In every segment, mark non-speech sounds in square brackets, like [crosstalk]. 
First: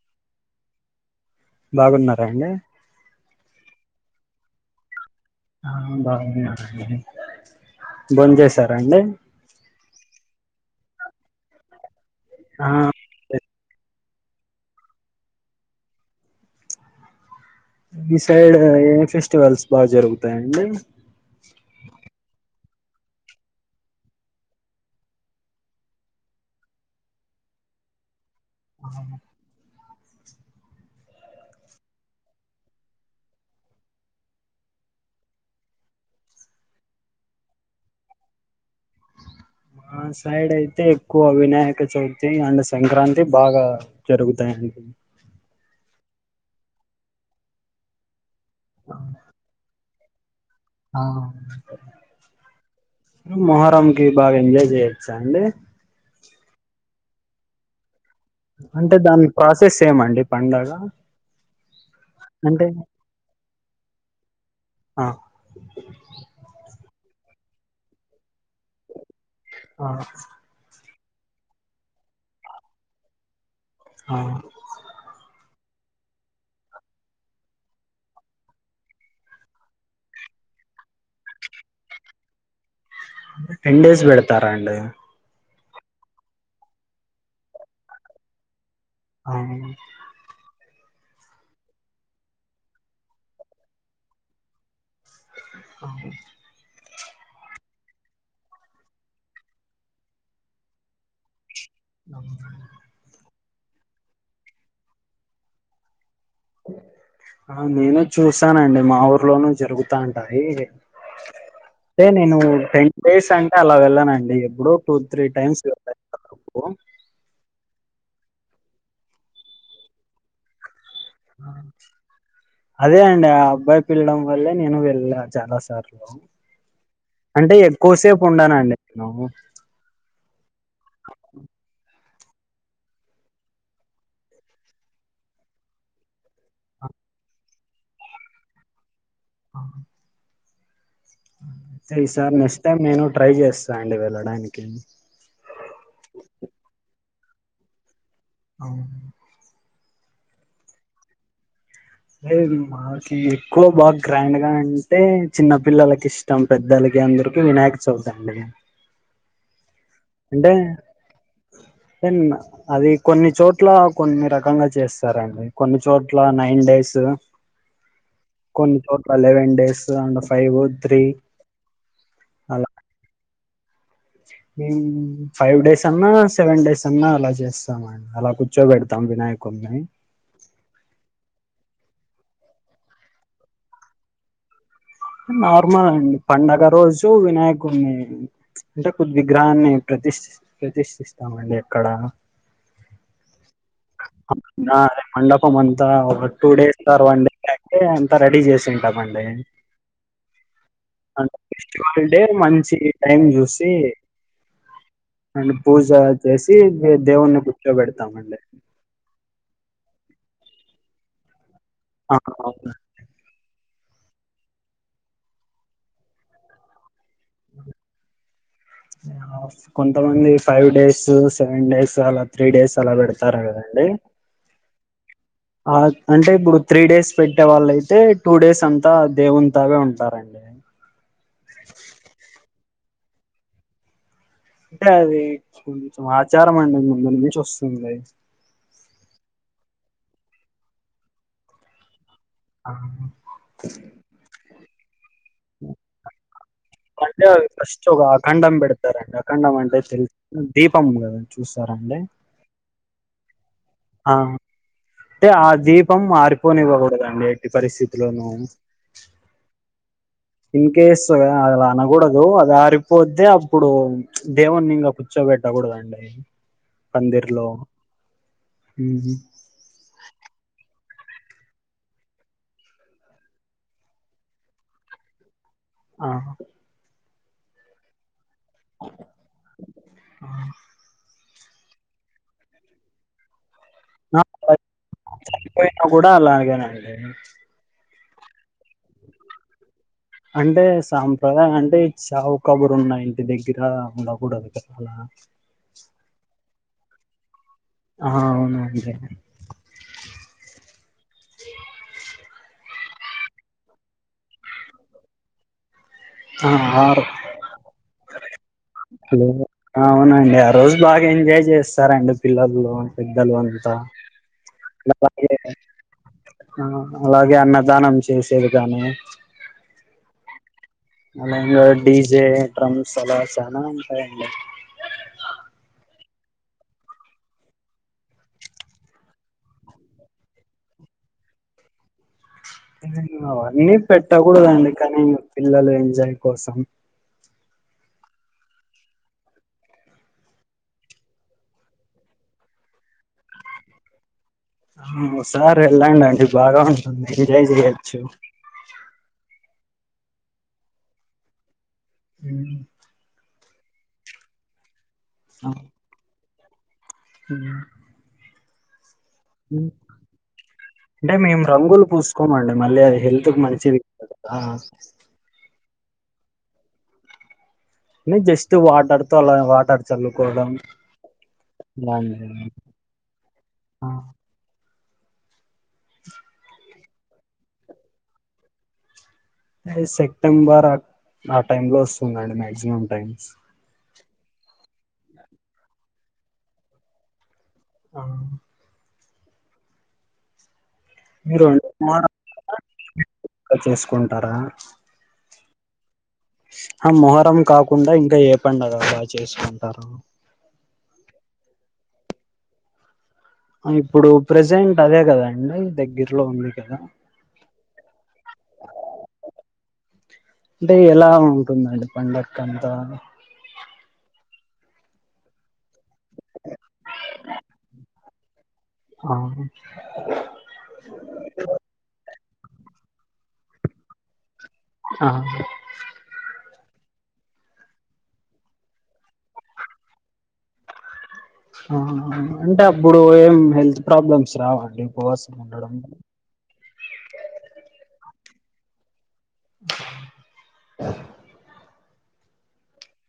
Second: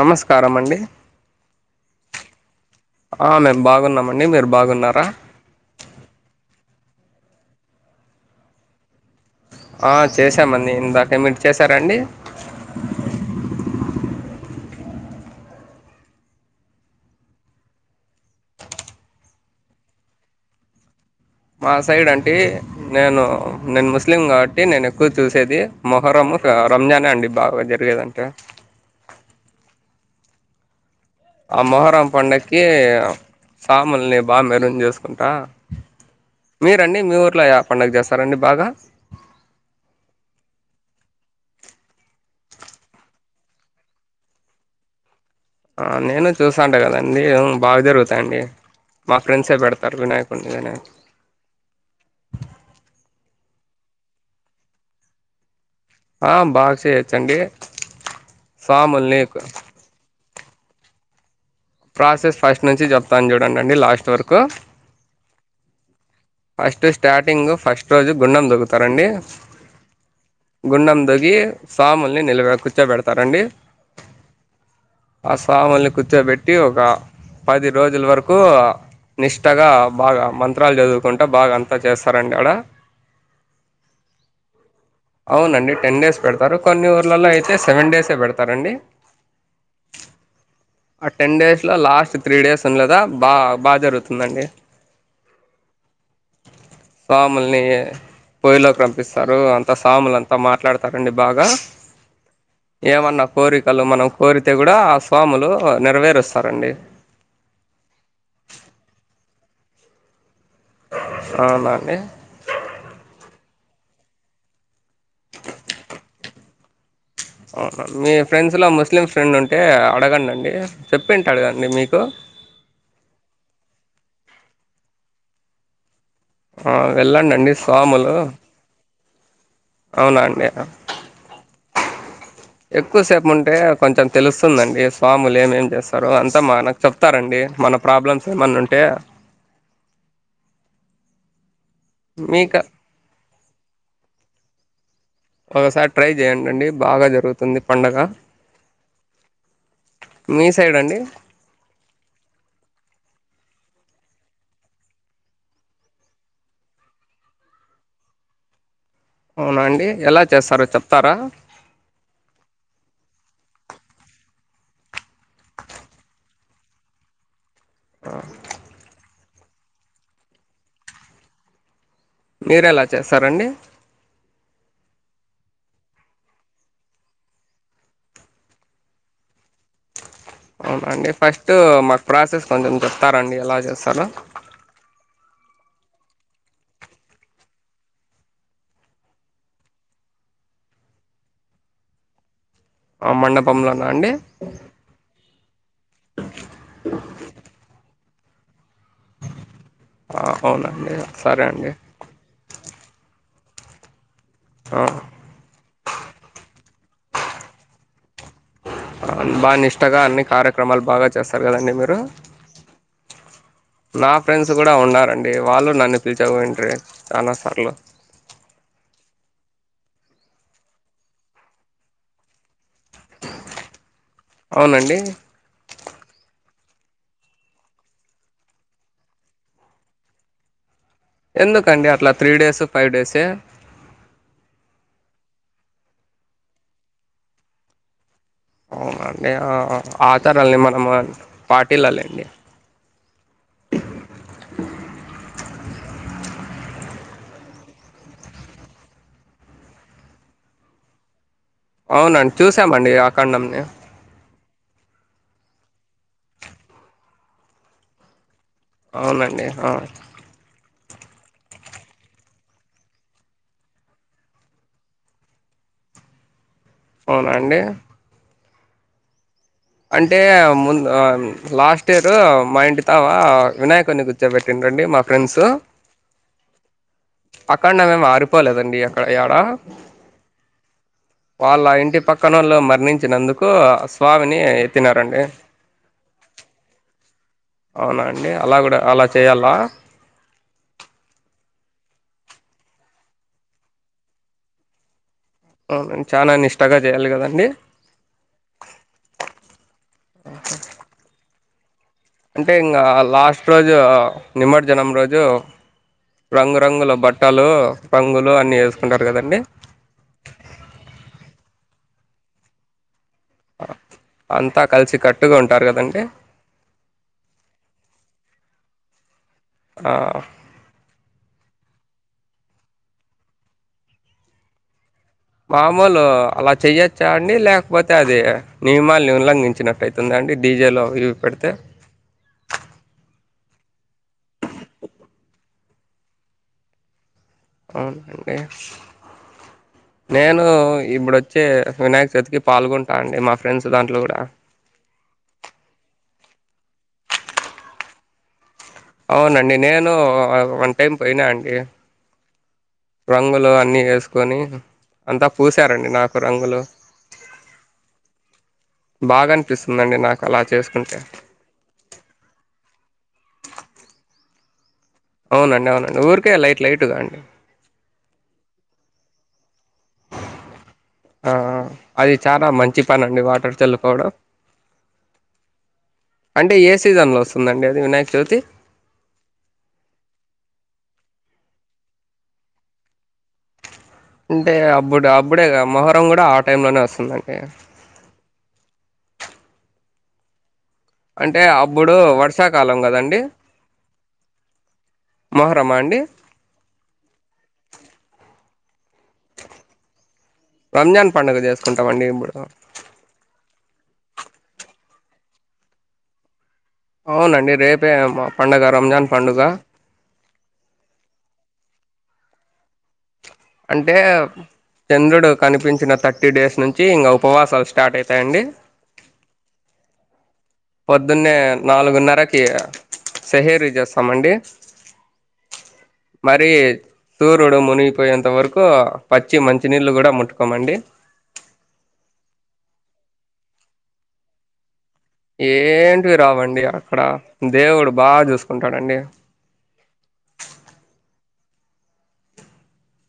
నమస్కారమండి. బాగున్నారాండి. !? ఆ మేం బాగున్నామండి. మీరు బాగున్నారా.? ఆ బాగున్నాండి. బోం జేశారండి.? ఆ చేశామండి ఇందాకే. మిర్ చేశారాండి.? ఆ బి సైడ్ ఏ ఫెస్టివల్స్ బాగా జరుగుతాయండి మా సైడ్ అంటే నేను నేను ముస్లిం గబట్టి నేను ఎక్కువ చూసేది మొహరం రంజానే అండి బాగా జరిగేదంటే ఆ [inaudible] ఆ మొహరం పండక్కి సాముల్ని బాగా మెరుగు జేసుకుంటా మీరండి మీ ఊర్లో ఏ పండుగ జేస్తారండి బాగా మా సైడ్ అయితే ఎక్కువ వినాయక చవితి అండ్ సంక్రాంతి బాగా జరుగుతాయండి [inaudible] నేను చూసాంటే కదండి బాగా జరుగుతాయండి మా ఫ్రెండ్సే పెడతారు వినాయకు ఆ మొహరం కి బాగా ఎంజాయ్ జేయొచ్చా అండి ఆ బాగా చెయొచ్చండి అంటే దాని ప్రాసెస్ ఏమండి పండుగ ప్రాసెస్ ఫస్ట్ నుంచి జేప్తాను చూడండి లాస్ట్ వరకు ఆ ఫస్ట్ స్టార్టింగ్ ఫస్ట్ రోజు గుండం దొగుతారండి ఆ గుండం తోగి సాముల్ని నిల కూర్చోబడతారండి ఆ ఆ సాముల్ని కూర్చోబెట్టి ఒక పది రోజుల వరకు నిష్టగా బాగా మంత్రాలు చదువు కుంటా బాగా అంతా చేస్తారండి ఆడ టెన్ డేస్ బెడతారా అండి అవునండి టెన్ డేస్ పెడతారు కొన్ని ఊర్లలో అయితే సెవెన్ డేసే పెడతారండి అ ఆ టెన్ డేస్లో లాస్ట్ త్రీ డేస్ ఉన్నదా బా బాగా జరుగుతుందండి ఓ సాముల్ని పోయిలోకి రంపిస్తారు అంతా సాములు అంతా మాట్లాడతారండి బాగా అవునా ఏమన్నా కోరికలు మనం కోరితే గూడా ఆ స్వాములు నెరవేరుస్తా ఆ నేను చూస్తానండి మా ఊర్లోనూ జరుగుతా ఉంటాయి అవునా అండి అంటే నేను టెన్ డేస్ అంటే అలా వెళ్ళానండి ఎప్పుడో టూ త్రీ టైమ్స్ అవునా మీ ఫ్రెండ్స్ ల ముస్లిం ఫ్రెండ్ ఉంటే అడగండండి చెప్పింటాడు కదండి మీకు అదే అండి ఆ అబ్బాయి పిల్వడం వల్లే నేను వెళ్ళా చాలా సార్ ఆ వెళ్ళండండి అంటే స్వాములు ఎక్కువసేపు ఉండనండి నేను అవునా అండి ఎక్కువసేపు ఉంటే కొంచెం తెలుస్తుందండి స్వాములు ఏమేం జేస్తారో అంతా మనకు చెప్తారండి మన ప్రాబ్లమ్స్ ఏమన్నా ఉంటే ఆ అయితే ఈ సారి మీకు నెక్స్ట్ టైమ్ నేను ట్రై జేస్తా అండి వెళ్ళడానికి ఒకసారి ట్రై జేయండండి బాగా జరుగుతుంది పండగ అవును మీ సైడ్ అండి అదే మాకి ఎక్కువ బాగా గ్రాండ్ గా అంటే చిన్న పిల్లలకి ఇష్టం పెద్దలకి అందరికి వినాయక చవితి అండి అవునండి ఎలా అంటే చేస్తారో చెప్తారా దెన్ అది కొన్ని చోట్ల కొన్ని రకంగా చేస్తారండి కొన్ని చోట్ల నైన్ డేస్ కొన్ని చోట్ల eleven days and five three మీరేలా చేస్తారండి హుమ్మ్ ఫైవ్ డేస్ అన్నా, సెవెన్ డేస్ అన్నా, అలా జేస్తమాండ్ అలా కూర్చోబెడతాం వినాయక్ కొన్నాయ్ అవునండి. ఫస్ట్ మాకు ప్రాసెస్ కొంచెం చెప్తారండి, ఎలా చేస్తారో. నార్మల్ అండి. పండగ రోజు వినాయకుడిని అంటే కొద్దీ విగ్రహన్ని ప్రత్ దీష్ ప్రతిష్ఠిస్తామండి. అక్కడా ఆవ్ మండపం నా మండపం అంతా ఒక్క టూ డేస్ తర్వాన్డ్ ఎందుకంటే ఇంకా రెడీ జేస్తుటామాండే ఆ అవునండి అంట్ సరే అండి నెక్స్ట్ హాల్ డే మంచి ఈ టైం జూసి ఓ అండ్ పూజ జేసి దే దేవుణ్ణి కూర్చోబెడతామండి. కొత్తగా అన్ని కార్యక్రమాలు బాగా చేసారు కదండి మీరు ఆ అవును నా ఫ్రెండ్స్ కూడా ఉన్నారండి. వాళ్ళు నన్ను పీల్చపోయింట్రీ చానా సార్లు కొంతమంది ఫైవ్ డేస్, సెవెన్ డేస్, అలా త్రీ డేస్ అలా పెడతారు కదండి. అవునండి. పాద్ అంటే ఇప్పుడు త్రీ డేస్ పెట్టే వాళ్ళైతే, టూ డేస్ అంతా దేవుంతావే ఉంటారండి. ఎందుకండి అట్లా త్రీ డేస్, ఫైవ్ డేసే. అంటే అది కొంచెం ఆచారం అండి ముందురి నుంచి వసుంది. అవునండి. ఆ ఆ ఆచారాల్ని మనమునన్ పటీలాలండి. అవును [inaudible] ఉ కైకో అంటే అది ఫస్ట్ ఒక అఖండం పెడతారండి. అఖండం అంటే తేల్ దీపం గాదన్ అవునండి, చూసామండి ఆఖండంని ఆహా టే ఆ దీపం ఆరిపోనివ్వకూడదండి ఎట్టి పరిస్థితులోనూ అవునండి హా ఇన్ కేస్ అలా అనకూడదు. అది ఆరిపోతే అప్పుడు దేవున్ని ఇంగా కూర్చోబెట్టా గో కొలండైనా అవునా అండి. హుహూ ముందు లాస్ట్ ఇయర్ మా ఇంటి తావా వినాయకుని కూర్చోపెట్టిర్రాండి మా ఫ్రెండ్స్ ఆహా అఖండమేమి ఆరిపోలేదండి అక్కడ ఎడా వాళ్ళ ఇంటి పక్కనోళ్లు మరణించినందుక్ కో స్వామిని ఎత్తినారండి. చనిపోయినా కూడా అలాగేనండి అవునండి. అలా కూడా అలా చేయాలా అంటే సాంప్రదాయం అంటే, చావు కబురు ఉన్న ఇంటి దగ్గర ఉండకూడదు. కదా అలా అవునన్ చానా నిష్టగా జేయాలి కదండి. ఆ అవునా అంతే అంటే ఇంగా లాస్ట్ రోజు, నిమర్జనం రోజు ఆ రంగురంగుల ఆరు బట్టలు, రంగులు అన్ని ఏసుకుంటారు కదండి. అవునండి ఆ రోజు బాగా ఎంజాయ్ జేస్తారండి పిల్లల్లో పెద్దలు అంతా అంతా కలిసి కట్టుగా [inaudible] ఉంటారు కదండి హా అలాగే అన్నదానం చేసే విధానము ఆహ్ మళ్ళా ఇంగో డీజే డ్రమ్స్ అలా చానా ఉంటాయండి. మామూలు అలా చేయొచ్చా అండి. లేకపోతే అది నియమాల్ని ఉల్లంగిచ్చినాటైతుందా అంటే డీజెలు అవి జూపెడితే. ఇహివో అవన్నీ పెట్టకూడదండి. కానీ పిల్లలు ఎంజాయ్ కోసం అవునండే నేను ఇప్పుడు వచ్చే వినాయక చవితికి పాల్గొంటా అండి మా ఫ్రెండ్స్ దాంట్లో కూడా ఓసారి వెళ్ళడండి బాగా ఉంటుంది ఎంజాయ్ చేయొచ్చు. అవునండి నేను వన్ టైం పోయినా అండి. హ్మ్ రంగులు అన్ని వేసుకొని అంతా పూసారండి నాకు రంగులు. హ్మ్ బాగా అనిపిస్తుందండి నాకు అలా చేసుకుంటే. అంటే మేము రంగులు పూసుకోమండి మళ్ళీ అది హెల్త్ కి మంచిది దు. ఆ అవునండి అవును ఊరికే లైట్ లైట్గా అండి. న జస్ట్ వాటర్ తో అలా వాటర్ చల్లుకోవడం. ఆ అది చాలా ఇలాంటివి మంచి పని అండి వాటర్ ఆ చల్లుకోవడం. అంటే ఏ సీజన్లో వస్తుందండి అది వినాయక చవితి. అ సెప్టెంబర్ ఆ టైమ్ లో వస్తుందండి మ్యాక్సిమం టైమ్స్. అంటే అప్పుడు అప్పుడేగా మొహరం కూడా ఆ టైం లోనే వస్తుందండి ఆ అంటే మీరు అప్పుడు వర్షాకాలం కదండి. చేసుకుంటారా మొహరమా అండి. ఆ మొహరం కాకుండా ఇంకా ఏ పండగ బా చేసుకుంటారు. రంజాన్ పండుగ చేసుకుంటామండి ఇప్పుడు. ఇప్పుడు ప్రజెంట్ అదే కదండి దగ్గరలో ఉంది. కదా అవునండి రేపే పండగ రంజాన్ పండుగ. అంటే ఎలా ఉంటుందండి పండంకంతా. అంటే చంద్రుడు కనిపించిన థర్టీ డేస్ నుంచి ఇంకా ఉపవాసాలు స్టార్ట్ అయితాయండి. అవును పొద్దున్నే నాలుగున్నరకి సహేరీ చేస్తామండి. అహ మరి సూర్యుడు మునిగిపోయేంత వరకు పచ్చి మంచినీళ్ళు కూడా ముట్టుకోమండి. అంటే అప్పుడు ఏం హెల్త్ ప్రాబ్లమ్స్ రావా అండీ. ఏంటివి రావండి అక్కడ దేవుడు బాగా చూసుకుంటాడండి.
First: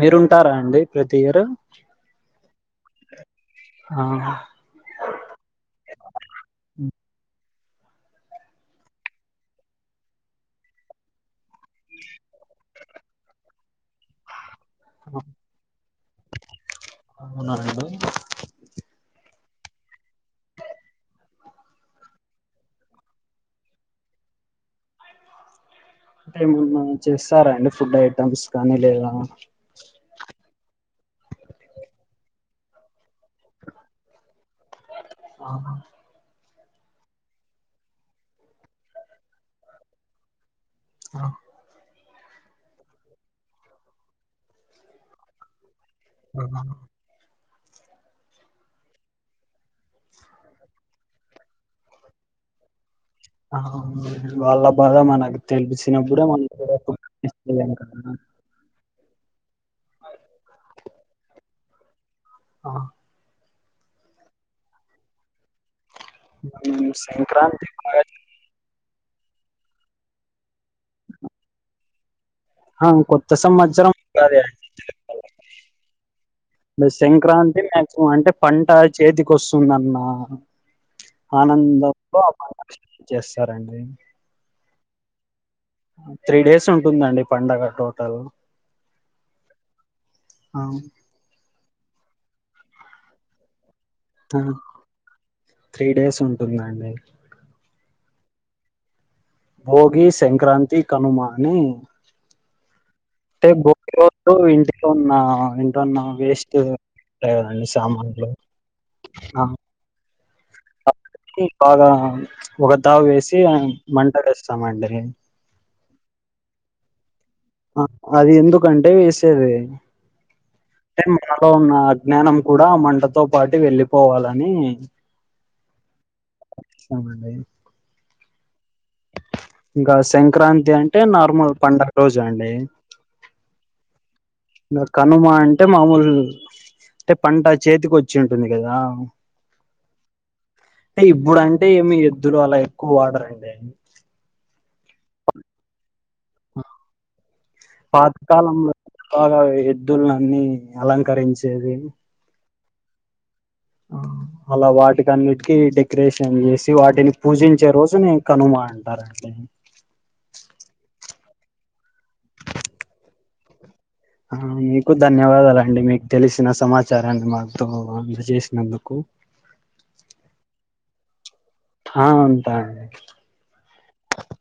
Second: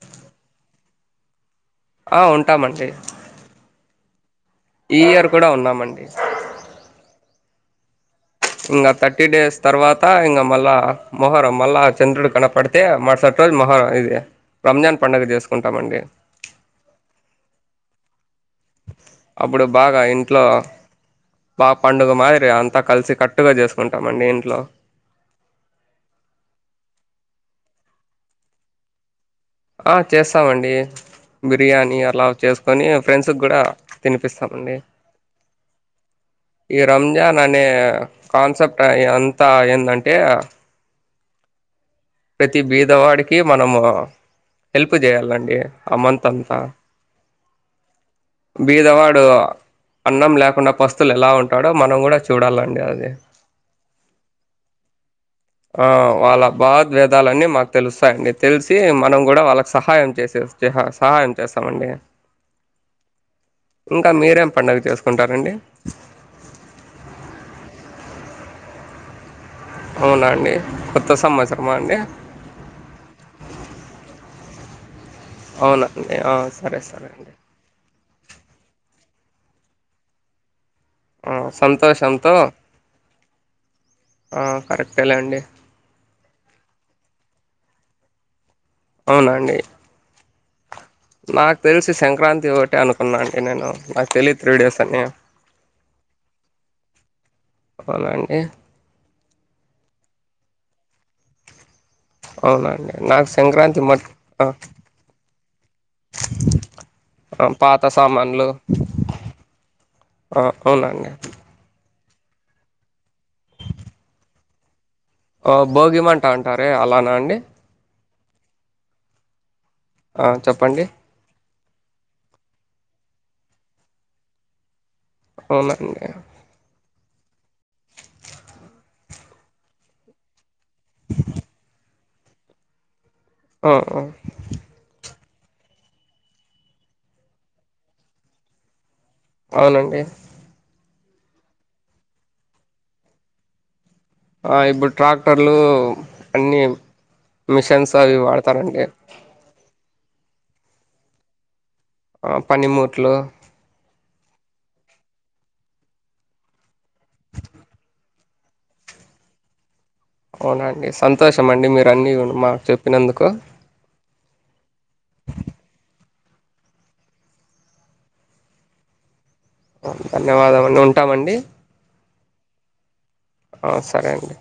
మీరుంటారా అండి ప్రతి ఇయర్. ఆ ఉంటామండి. ఆ ఈ ఇయర్ కూడా ఉన్నామండి. ఇంకా థర్టీ డేస్ తర్వాత ఇంకా మళ్ళా మొహరం మళ్ళా చంద్రుడు కనపడితే మరుసట్. రోజు మహా ఇది రంజాన్ పండుగ చేసుకుంటామండి. అవునాండి అప్పుడు బాగా ఇంట్లో బా పండుగ మాదిరి అంతా కలిసి కట్టుగా చేసుకుంటామండి ఇంట్లో. అంటే ఏమన్నా చేస్తారా అండి ఫుడ్ ఐటమ్స్ కానీ లేదా ఆ చేస్తామండి బిర్యానీ అలా చేన స్ కొన్నీ ఫ్రెండ్స్ కి కూడా తినిపిస్తాం. ఆ ఈ రంజాన్ అనే కాన్సెప్ట్ అంతా ఏందంటే. ఆ ప్రతి బీదవాడికి మనము హెల్ప్ చేయాలండి. ఆ మంతంతా ఆ బీదవాడు అన్నం లేకుండా పస్తులు ఎలా ఉంటాడో మనం కూడా చూడాలండి అది. వాళ్ళ బాధ మనకు ఆ తెలిపించినప్పుడ మనను కద నే తెలిసి మనం కూడా వాళ్ళకి సహాయం చేసే సేసాహ సహాయం చేస్తామండి ఆ ఇంకా మీరేం పండగ చేసుకుంటారండి మ్మ్ సంక్రాంతి [unintelligible] అవునా అండి కొత్త సంవత్సరమా అండి అవును కొత్త సంమత్సరం అవునండి ఆ సరే సరే అండి ఉ అంటే పంట చేతికి వస్తుందన్న ఆ ఆనందంలో సంతోషంతో [unintelligible] చేస్తారండి అంతే లేండి త్రీ డేస్ ఉంటుందండి పండగ టోటల్ అవునా అండి అ నాకు తెలిసి సంక్రాంతి ఒకటే అనుకున్నా అండి నేను నాక్ తెలిదు ఆ! త్రీ డేస్ అని త్రీ డేస్ ఉంటుందండి అవునా అండి భోగి సంక్రాంతి కనుమా అని అవునా అండి నాకు అంటే సంక్రాంతి బోగి రోజు మ ఇంటిలున్న ఇంటన్న వేస్ట్ ఆ పాత సామాన్లు ఆ ఆ అవునండి కాబట్టి బాగా ఒక తావు వేసి మంట వేస్తామండి ఓ, భోగిమంట అంటారే అలానా అండి ఆ అది ఎందుకంటే వేసేది ఆ చెప్పండి లో ఉన్న అజ్ఞానం కూడా మంటతో పాటు వెళ్ళిపోవాలని అవునా [unintelligible] సామండి ఇంకా సంక్రాంతి అంటే నార్మల్ పండగ రోజండి ఆ నా కనుమ అంటే మామూలు అంటే పంట చేతికి వచ్చి ఉంటుంది కదా అవునండి అంటే ఇబ్బుడంటే ఏమి ఎద్దులు అలా ఎక్కువ వాడరండి ఆ ఇప్పుడు ట్రాక్టర్లు అన్నీ మిషన్స్ అవి వాడతారండి వృద్ధులనన్ని అలంకరించేవి పనిమూట్లు ఆ, అలా వాటికన్నిటికీ డెకరేషన్ చేసి వాటిని పూజించే రోజు నే కనుమ అంటారండి అవునా అండి సంతోషం అండి మీరు అన్నీ మాకు చెప్పినందుకు ఆ మీకు ధన్యవాదాలండి మీకు తెలిసిన సమాచారాన్ని మాతో అందచేసినందుకు ఆ ధన్యవాదం ఉంటామండి ఆ ఉంతా ఆ సరే అండి